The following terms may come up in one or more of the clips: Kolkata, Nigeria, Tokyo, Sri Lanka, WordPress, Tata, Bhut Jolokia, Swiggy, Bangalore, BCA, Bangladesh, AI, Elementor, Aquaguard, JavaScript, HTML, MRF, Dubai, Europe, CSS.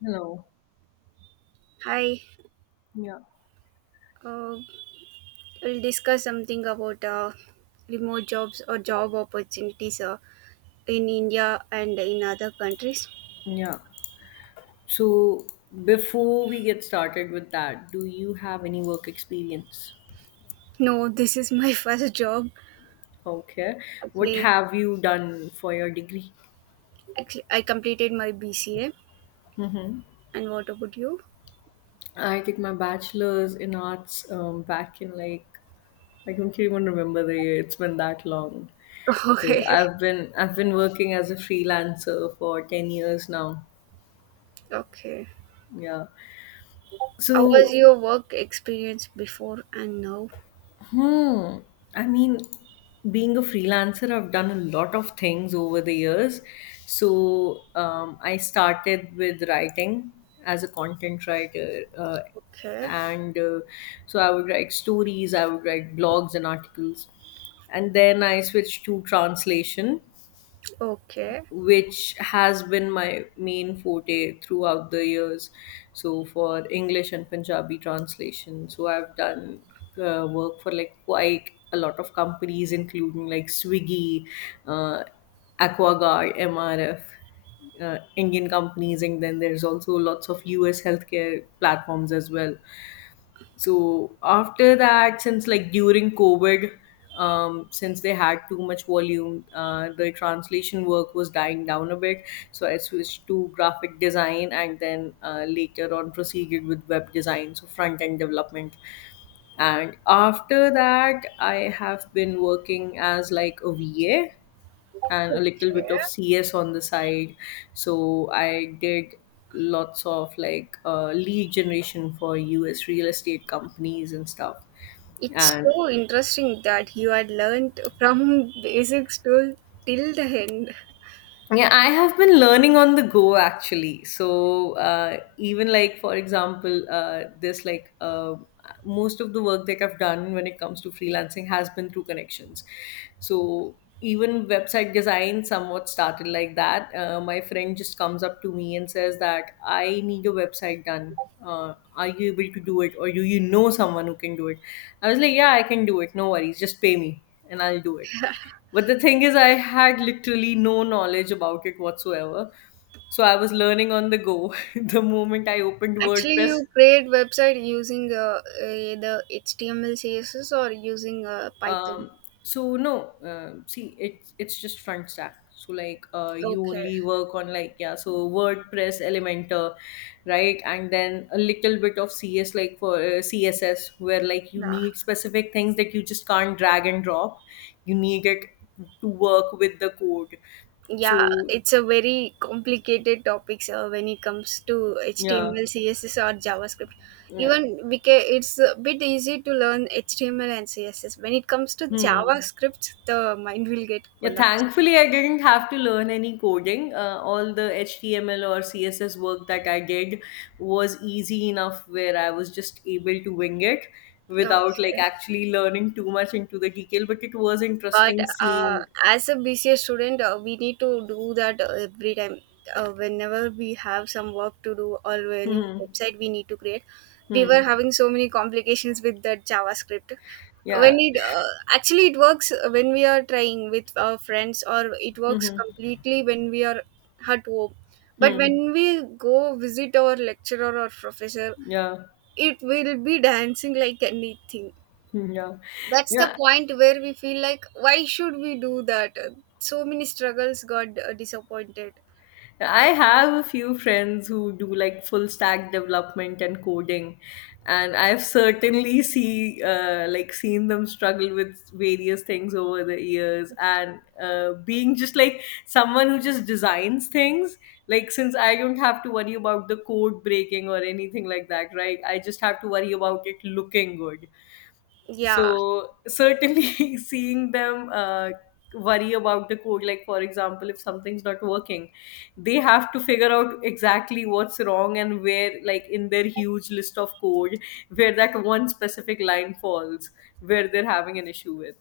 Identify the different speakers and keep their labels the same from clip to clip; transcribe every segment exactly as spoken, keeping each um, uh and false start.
Speaker 1: Hello.
Speaker 2: Hi,
Speaker 1: Yeah.
Speaker 2: uh, we'll discuss something about uh, remote jobs or job opportunities uh, in India and in other countries.
Speaker 1: Yeah. So before we get started with that, do you have any work experience?
Speaker 2: No, this is my first job.
Speaker 1: Okay. What
Speaker 2: Actually,
Speaker 1: have you done for your degree?
Speaker 2: actually, I completed my B C A. And what about you?
Speaker 1: I did my bachelor's in arts um, back in, like, I don't even remember the year. It's been that long.
Speaker 2: Okay,
Speaker 1: So I've been I've been working as a freelancer for ten years now.
Speaker 2: okay.
Speaker 1: Yeah.
Speaker 2: How was
Speaker 1: So.
Speaker 2: your work experience before and now?
Speaker 1: Hmm. I mean, being a freelancer, I've done a lot of things over the years. So um, I started with writing as a content writer. Uh,
Speaker 2: Okay,
Speaker 1: and uh, so I would write stories, I would write blogs and articles. And then I switched to translation,
Speaker 2: okay,
Speaker 1: which has been my main forte throughout the years. So, for English and Punjabi translation, so I've done uh, work for like quite a lot of companies, including like Swiggy, uh, Aquaguard, M R F. Uh, Indian companies, and then there's also lots of U S healthcare platforms as well. So after that, since like during COVID, um, since they had too much volume, uh, the translation work was dying down a bit. So I switched to graphic design and then uh, later on proceeded with web design, so front end development. And after that, I have been working as like a V A and
Speaker 2: okay.
Speaker 1: a little bit of C S on the side. So I did lots of like uh, lead generation for U S real estate companies and stuff.
Speaker 2: It's
Speaker 1: And
Speaker 2: so interesting that you had learned from basics to till the end.
Speaker 1: yeah, I have been learning on the go actually. So uh, even like for example, uh, this like uh, most of the work that I've done when it comes to freelancing has been through connections. So even website design somewhat started like that. Uh, my friend just comes up to me and says that I need a website done. Uh, are you able to do it, or do you know someone who can do it? I was like, yeah, I can do it. No worries, just pay me and I'll do it. But the thing is, I had literally no knowledge about it whatsoever. So I was learning on the go the moment I opened
Speaker 2: Actually,
Speaker 1: WordPress.
Speaker 2: you create website using uh, either H T M L, C S S, or using uh, Python.
Speaker 1: Um, so no, um see, it's it's just front stack. So like, uh, you
Speaker 2: Okay.
Speaker 1: only work on like, yeah, so WordPress, Elementor, right, and then a little bit of C S like for uh, C S S, where like you
Speaker 2: Yeah.
Speaker 1: need specific things that you just can't drag and drop. You need it to work with the code.
Speaker 2: Yeah,
Speaker 1: So
Speaker 2: it's a very complicated topics uh, when it comes to
Speaker 1: yeah,
Speaker 2: H T M L, C S S, or JavaScript.
Speaker 1: yeah.
Speaker 2: Even because it's a bit easy to learn H T M L and C S S. When it comes to
Speaker 1: Hmm.
Speaker 2: JavaScript, the mind will get
Speaker 1: Yeah,
Speaker 2: collapsed.
Speaker 1: thankfully, I didn't have to learn any coding. Uh, all the H T M L or C S S work that I did was easy enough where I was just able to wing it
Speaker 2: Yeah.
Speaker 1: without like
Speaker 2: Okay.
Speaker 1: actually learning too much into the detail. But it was
Speaker 2: But
Speaker 1: interesting
Speaker 2: uh,
Speaker 1: seeing.
Speaker 2: as a B C A student, uh, we need to do that uh, every time. Uh, whenever we have some work to do or any
Speaker 1: Hmm.
Speaker 2: website we need to create, we were
Speaker 1: Hmm.
Speaker 2: having so many complications with that JavaScript. When
Speaker 1: Yeah.
Speaker 2: it uh, Actually it works when we are trying with our friends, or it works
Speaker 1: Hmm.
Speaker 2: completely when we are at home.
Speaker 1: Hmm.
Speaker 2: But
Speaker 1: Hmm.
Speaker 2: when we go visit our lecturer or professor,
Speaker 1: Yeah.
Speaker 2: it will be dancing like anything.
Speaker 1: Hmm. Yeah.
Speaker 2: That's the
Speaker 1: Yeah.
Speaker 2: point where we feel like why should we do that. So many struggles got uh, disappointed.
Speaker 1: I have a few friends who do like full stack development and coding, and I've certainly see uh, like seen them struggle with various things over the years. And uh, being just like someone who just designs things, like since I don't have to worry about the code breaking or anything like that, right? I just have to worry about it looking good,
Speaker 2: Yeah,
Speaker 1: so certainly seeing them uh, worry about the code, like for example if something's not working, they have to figure out exactly what's wrong and where, like in their huge list of code, where that one specific line falls, where they're having an issue with.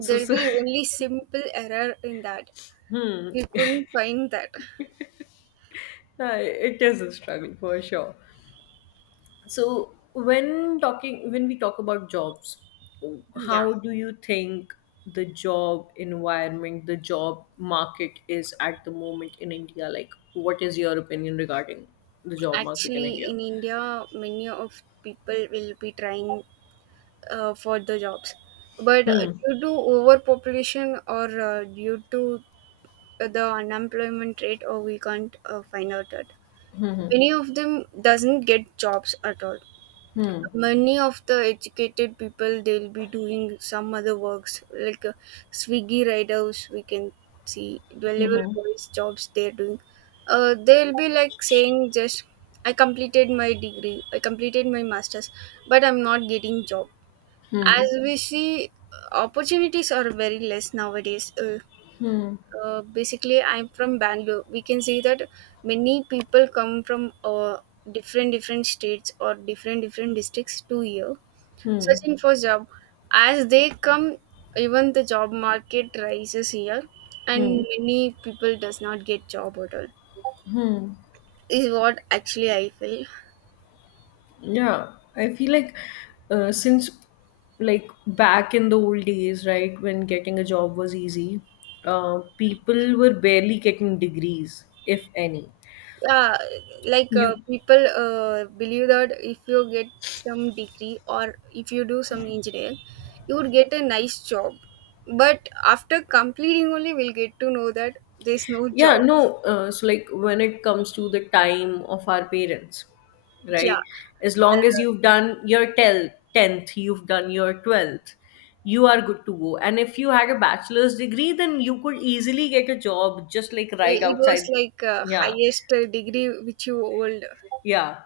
Speaker 1: so, so
Speaker 2: be only simple error in that.
Speaker 1: Hmm.
Speaker 2: We couldn't find that.
Speaker 1: Uh, it is a struggle for sure. So when talking when we talk about jobs,
Speaker 2: Yeah,
Speaker 1: how do you think the job environment, the job market is at the moment in India? Like what is your opinion regarding the job market in
Speaker 2: actually
Speaker 1: India?
Speaker 2: in India many of people will be trying uh, for the jobs, but uh,
Speaker 1: Hmm.
Speaker 2: due to overpopulation or uh, due to the unemployment rate or we can't uh, find out that many of them doesn't get jobs at all.
Speaker 1: Hmm.
Speaker 2: Many of the educated people they'll be doing some other works like uh, Swiggy riders we can see, delivery boys jobs they're doing. Uh, they'll be like saying just I completed my degree, I completed my masters, but I'm not getting job. As we see, uh, opportunities are very less nowadays. Uh,
Speaker 1: Hmm.
Speaker 2: uh, basically I'm from Bangalore. We can see that many people come from uh, different different states or different different districts to here
Speaker 1: Hmm.
Speaker 2: searching for job. As they come, even the job market rises here and
Speaker 1: Hmm.
Speaker 2: many people does not get job at all. Is what actually I feel.
Speaker 1: Yeah, I feel like, uh, since like back in the old days, right, when getting a job was easy, uh, people were barely getting degrees, if any.
Speaker 2: Yeah, like uh,
Speaker 1: You
Speaker 2: people uh, believe that if you get some degree or if you do some engineering, you would get a nice job. But after completing only, we'll get to know that there's no
Speaker 1: Yeah,
Speaker 2: jobs.
Speaker 1: no, uh, so like when it comes to the time of our parents,
Speaker 2: Yeah.
Speaker 1: right? As long as
Speaker 2: Uh,
Speaker 1: you've done your tel- tenth, you've done your twelfth, you are good to go. And if you had a bachelor's degree, then you could easily get a job just like
Speaker 2: it,
Speaker 1: right
Speaker 2: it was
Speaker 1: outside.
Speaker 2: like uh,
Speaker 1: Yeah,
Speaker 2: highest uh, degree which you hold.
Speaker 1: yeah.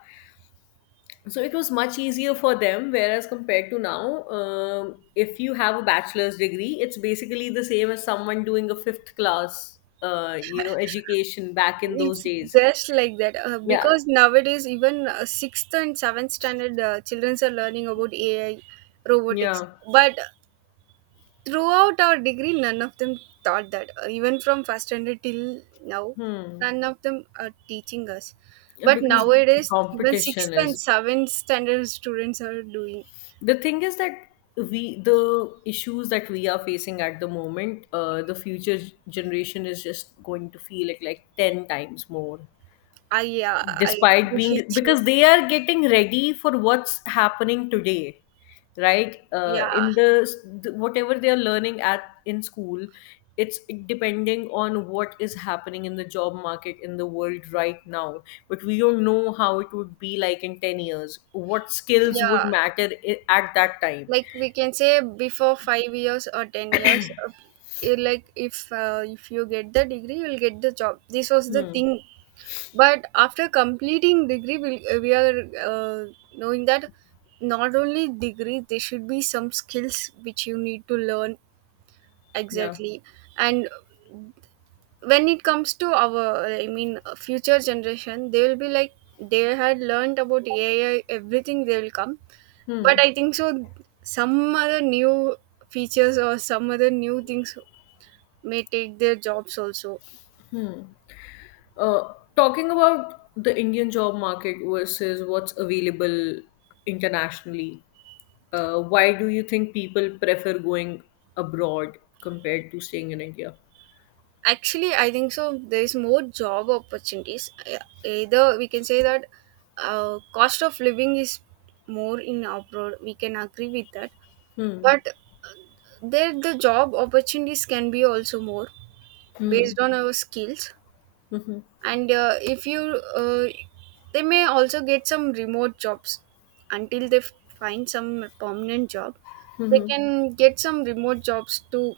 Speaker 1: So it was much easier for them, whereas compared to now, um, if you have a bachelor's degree, it's basically the same as someone doing a fifth class, uh, you know, education back in those
Speaker 2: It's
Speaker 1: days.
Speaker 2: just like that uh,
Speaker 1: Yeah,
Speaker 2: because nowadays even uh, sixth and seventh standard uh, children are learning about A I, robotics.
Speaker 1: yeah.
Speaker 2: But throughout our degree, none of them taught that. Uh, even from first standard till now,
Speaker 1: Hmm.
Speaker 2: none of them are teaching us.
Speaker 1: Yeah,
Speaker 2: But
Speaker 1: because the
Speaker 2: nowadays, even sixth
Speaker 1: competition
Speaker 2: and
Speaker 1: is
Speaker 2: seventh standard students are doing.
Speaker 1: the thing is that we the issues that we are facing at the moment, uh, the future generation is just going to feel it like ten times more.
Speaker 2: I Yeah, I
Speaker 1: Despite
Speaker 2: agree
Speaker 1: being,
Speaker 2: with you.
Speaker 1: because they are getting ready for what's happening today, right, uh,
Speaker 2: Yeah,
Speaker 1: in the whatever they are learning at in school, it's depending on what is happening in the job market in the world right now. But we don't know how it would be like in ten years, what skills
Speaker 2: yeah.
Speaker 1: would matter i- at that time.
Speaker 2: Like we can say before five years or ten years, uh, you like if uh, if you get the degree you'll get the job, this was the
Speaker 1: Hmm.
Speaker 2: thing. But after completing degree we, uh, we are uh, knowing that not only degree, there should be some skills which you need to learn
Speaker 1: Yeah.
Speaker 2: exactly. And when it comes to our, I mean, future generation, they will be like they had learned about AI everything, they will come. But
Speaker 1: Hmm.
Speaker 2: I think so, some other new features or some other new things may take their jobs also.
Speaker 1: Uh, talking about the Indian job market versus what's available internationally, Uh, why do you think people prefer going abroad compared to staying in India?
Speaker 2: Actually, I think so there is more job opportunities. Yeah. Either we can say that uh, cost of living is more in abroad. We can agree with that.
Speaker 1: Hmm.
Speaker 2: But there the job opportunities can be also more based on our skills. And uh, if you, uh, they may also get some remote jobs until they f- find some permanent job. They can get some remote jobs to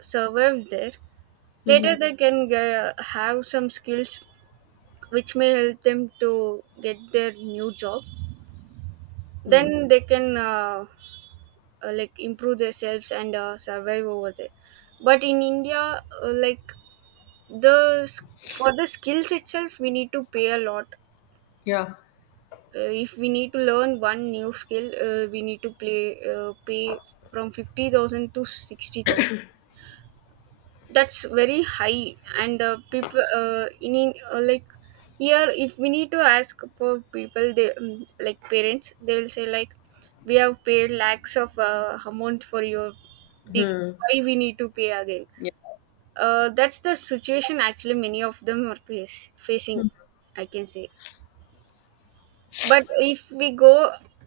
Speaker 2: survive there.
Speaker 1: Hmm.
Speaker 2: Later they can ge- have some skills which may help them to get their new job. Then they can uh, uh, like improve themselves and uh, survive over there. But in India, uh, like the s- for the skills itself we need to pay a lot.
Speaker 1: Yeah.
Speaker 2: Uh, if we need to learn one new skill, uh, we need to play uh, pay from fifty thousand to sixty thousand. That's very high. And uh, people uh, in in- uh, like here if we need to ask for people, they, um, like parents, they will say like we have paid lakhs of uh, amount for your degree, why we need to pay again?
Speaker 1: Yeah.
Speaker 2: Uh, that's the situation actually many of them are face, facing, I can say. But if we go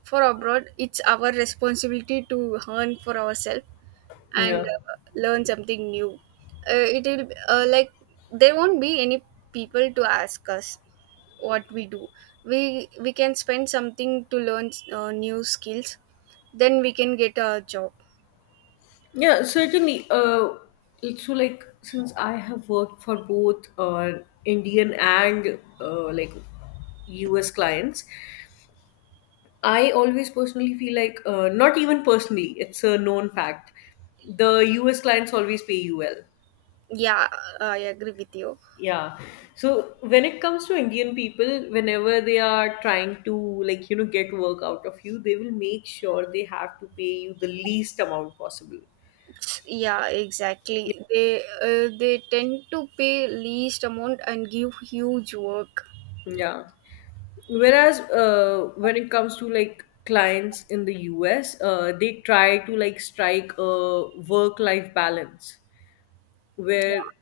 Speaker 2: for abroad, it's our responsibility to earn for ourselves and
Speaker 1: Yeah.
Speaker 2: uh, learn something new. Uh, it will, uh, like there won't be any people to ask us what we do. We we can spend something to learn uh, new skills, then we can get a job.
Speaker 1: Yeah. Certainly. Uh, so, like, since I have worked for both uh, Indian and uh, like U S clients, I always personally feel like, uh, not even personally, it's a known fact. The U S clients always pay you well.
Speaker 2: Yeah, I agree with you.
Speaker 1: Yeah. So when it comes to Indian people, whenever they are trying to like, you know, get work out of you, they will make sure they have to pay you the least amount possible.
Speaker 2: Yeah, exactly, they uh, they tend to pay least amount and give huge work.
Speaker 1: Yeah. Whereas uh, when it comes to like clients in the U S, uh, they try to like strike a work-life balance, where
Speaker 2: Yeah,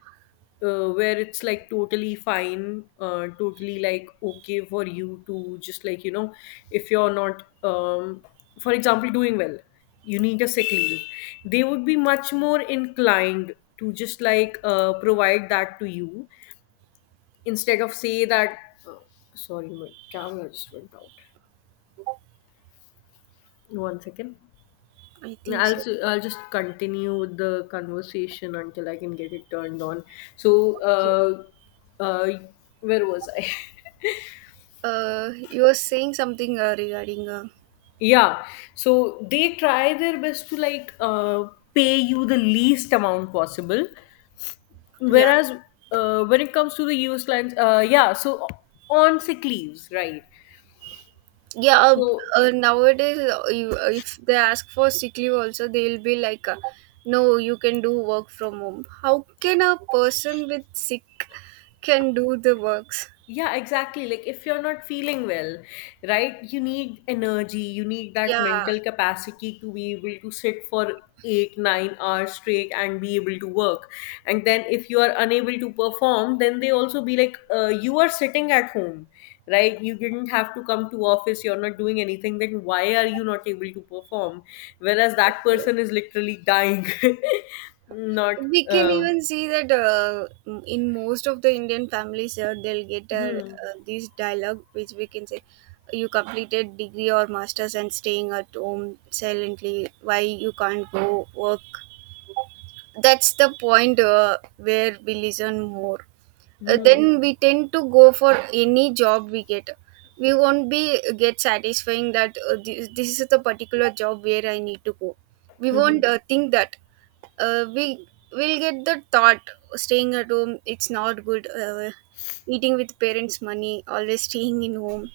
Speaker 1: uh, where it's like totally fine, uh, totally like okay for you to just like, you know if you're not um, for example doing well, you need a sick leave, they would be much more inclined to just like uh, provide that to you instead of say that. Oh, sorry, my camera just went out, one second.
Speaker 2: I think
Speaker 1: I'll
Speaker 2: so.
Speaker 1: s- I'll just continue with the conversation until I can get it turned on. So,
Speaker 2: Okay.
Speaker 1: uh, uh, where was I?
Speaker 2: Uh, you were saying something uh, regarding uh,
Speaker 1: Yeah. So they try their best to like uh, pay you the least amount possible.
Speaker 2: yeah,
Speaker 1: Whereas uh, when it comes to the U S clients, uh, yeah. So on sick leaves, right?
Speaker 2: yeah. Uh,
Speaker 1: So.
Speaker 2: uh, nowadays, uh, you, uh, if they ask for sick leave also they'll be like, uh, no, you can do work from home. How can a person with sick can do the works?
Speaker 1: Yeah, exactly. Like if you're not feeling well, right, you need energy, you need that
Speaker 2: Yeah,
Speaker 1: mental capacity to be able to sit for eight, nine hours straight and be able to work. And then if you are unable to perform, then they also be like, uh, you are sitting at home, right? You didn't have to come to office, you're not doing anything, then why are you not able to perform? Whereas that person is literally dying, not.
Speaker 2: we can
Speaker 1: um,
Speaker 2: even see that uh, in most of the Indian families, uh, they'll get uh,
Speaker 1: hmm,
Speaker 2: uh, this dialogue which we can say you completed degree or masters and staying at home silently, why you can't go work? That's the point uh, where we listen more. Uh,
Speaker 1: hmm,
Speaker 2: then we tend to go for any job we get. We won't be uh, get satisfying that uh, this, this is the particular job where I need to go. We
Speaker 1: hmm. Hmm.
Speaker 2: won't uh, think that, uh, we will get the thought staying at home it's not good, uh, eating with parents money always staying in home,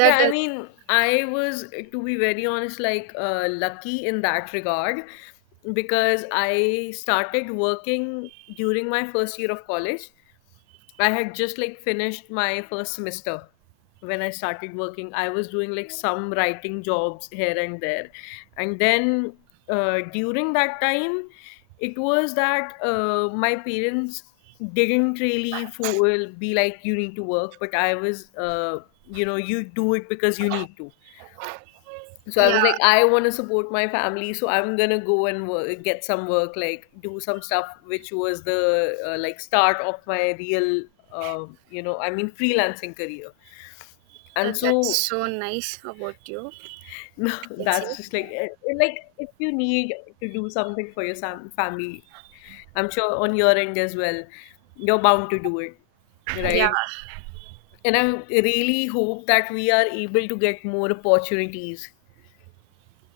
Speaker 1: Yeah, I
Speaker 2: uh,
Speaker 1: mean, I was, to be very honest, like uh, lucky in that regard, because I started working during my first year of college. I had just like finished my first semester when I started working. I was doing like some writing jobs here and there. And then uh, during that time, it was that uh, my parents didn't really fo- will be like, you need to work, but I was, uh, you know, you do it because you need to. So I
Speaker 2: yeah.
Speaker 1: was like, I want to support my family, so I'm gonna go and wo- get some work, like do some stuff, which was the uh, like start of my real um, you know I mean freelancing career.
Speaker 2: Uh,
Speaker 1: And
Speaker 2: that's
Speaker 1: so,
Speaker 2: so nice about you,
Speaker 1: no,
Speaker 2: let's say.
Speaker 1: that's just like, eh, eh, like if you need to do something for your sam- family. I'm sure on your end as well you're bound to do it,
Speaker 2: Yeah.
Speaker 1: right? And I really hope that we are able to get more opportunities,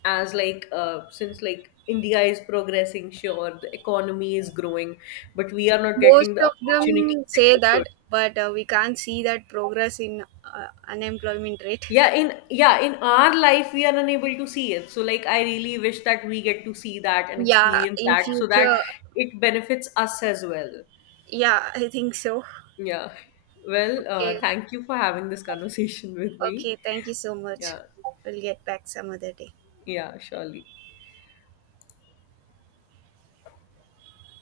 Speaker 1: as like, uh, since like India is progressing, sure the economy is growing, but we are not
Speaker 2: Most
Speaker 1: getting the
Speaker 2: of
Speaker 1: opportunities
Speaker 2: them
Speaker 1: that
Speaker 2: say
Speaker 1: we should.
Speaker 2: that, but uh, we can't see that progress in uh, unemployment rate.
Speaker 1: yeah in yeah in our life we are unable to see it, so like I really wish that we get to see that and
Speaker 2: Yeah,
Speaker 1: experience
Speaker 2: in
Speaker 1: that, so that
Speaker 2: future,
Speaker 1: it benefits us as well.
Speaker 2: yeah, I think so.
Speaker 1: Yeah. Well,
Speaker 2: Okay,
Speaker 1: uh, thank you for having this conversation with me.
Speaker 2: okay, thank you so much.
Speaker 1: Yeah.
Speaker 2: We'll get back some other day.
Speaker 1: Yeah, surely.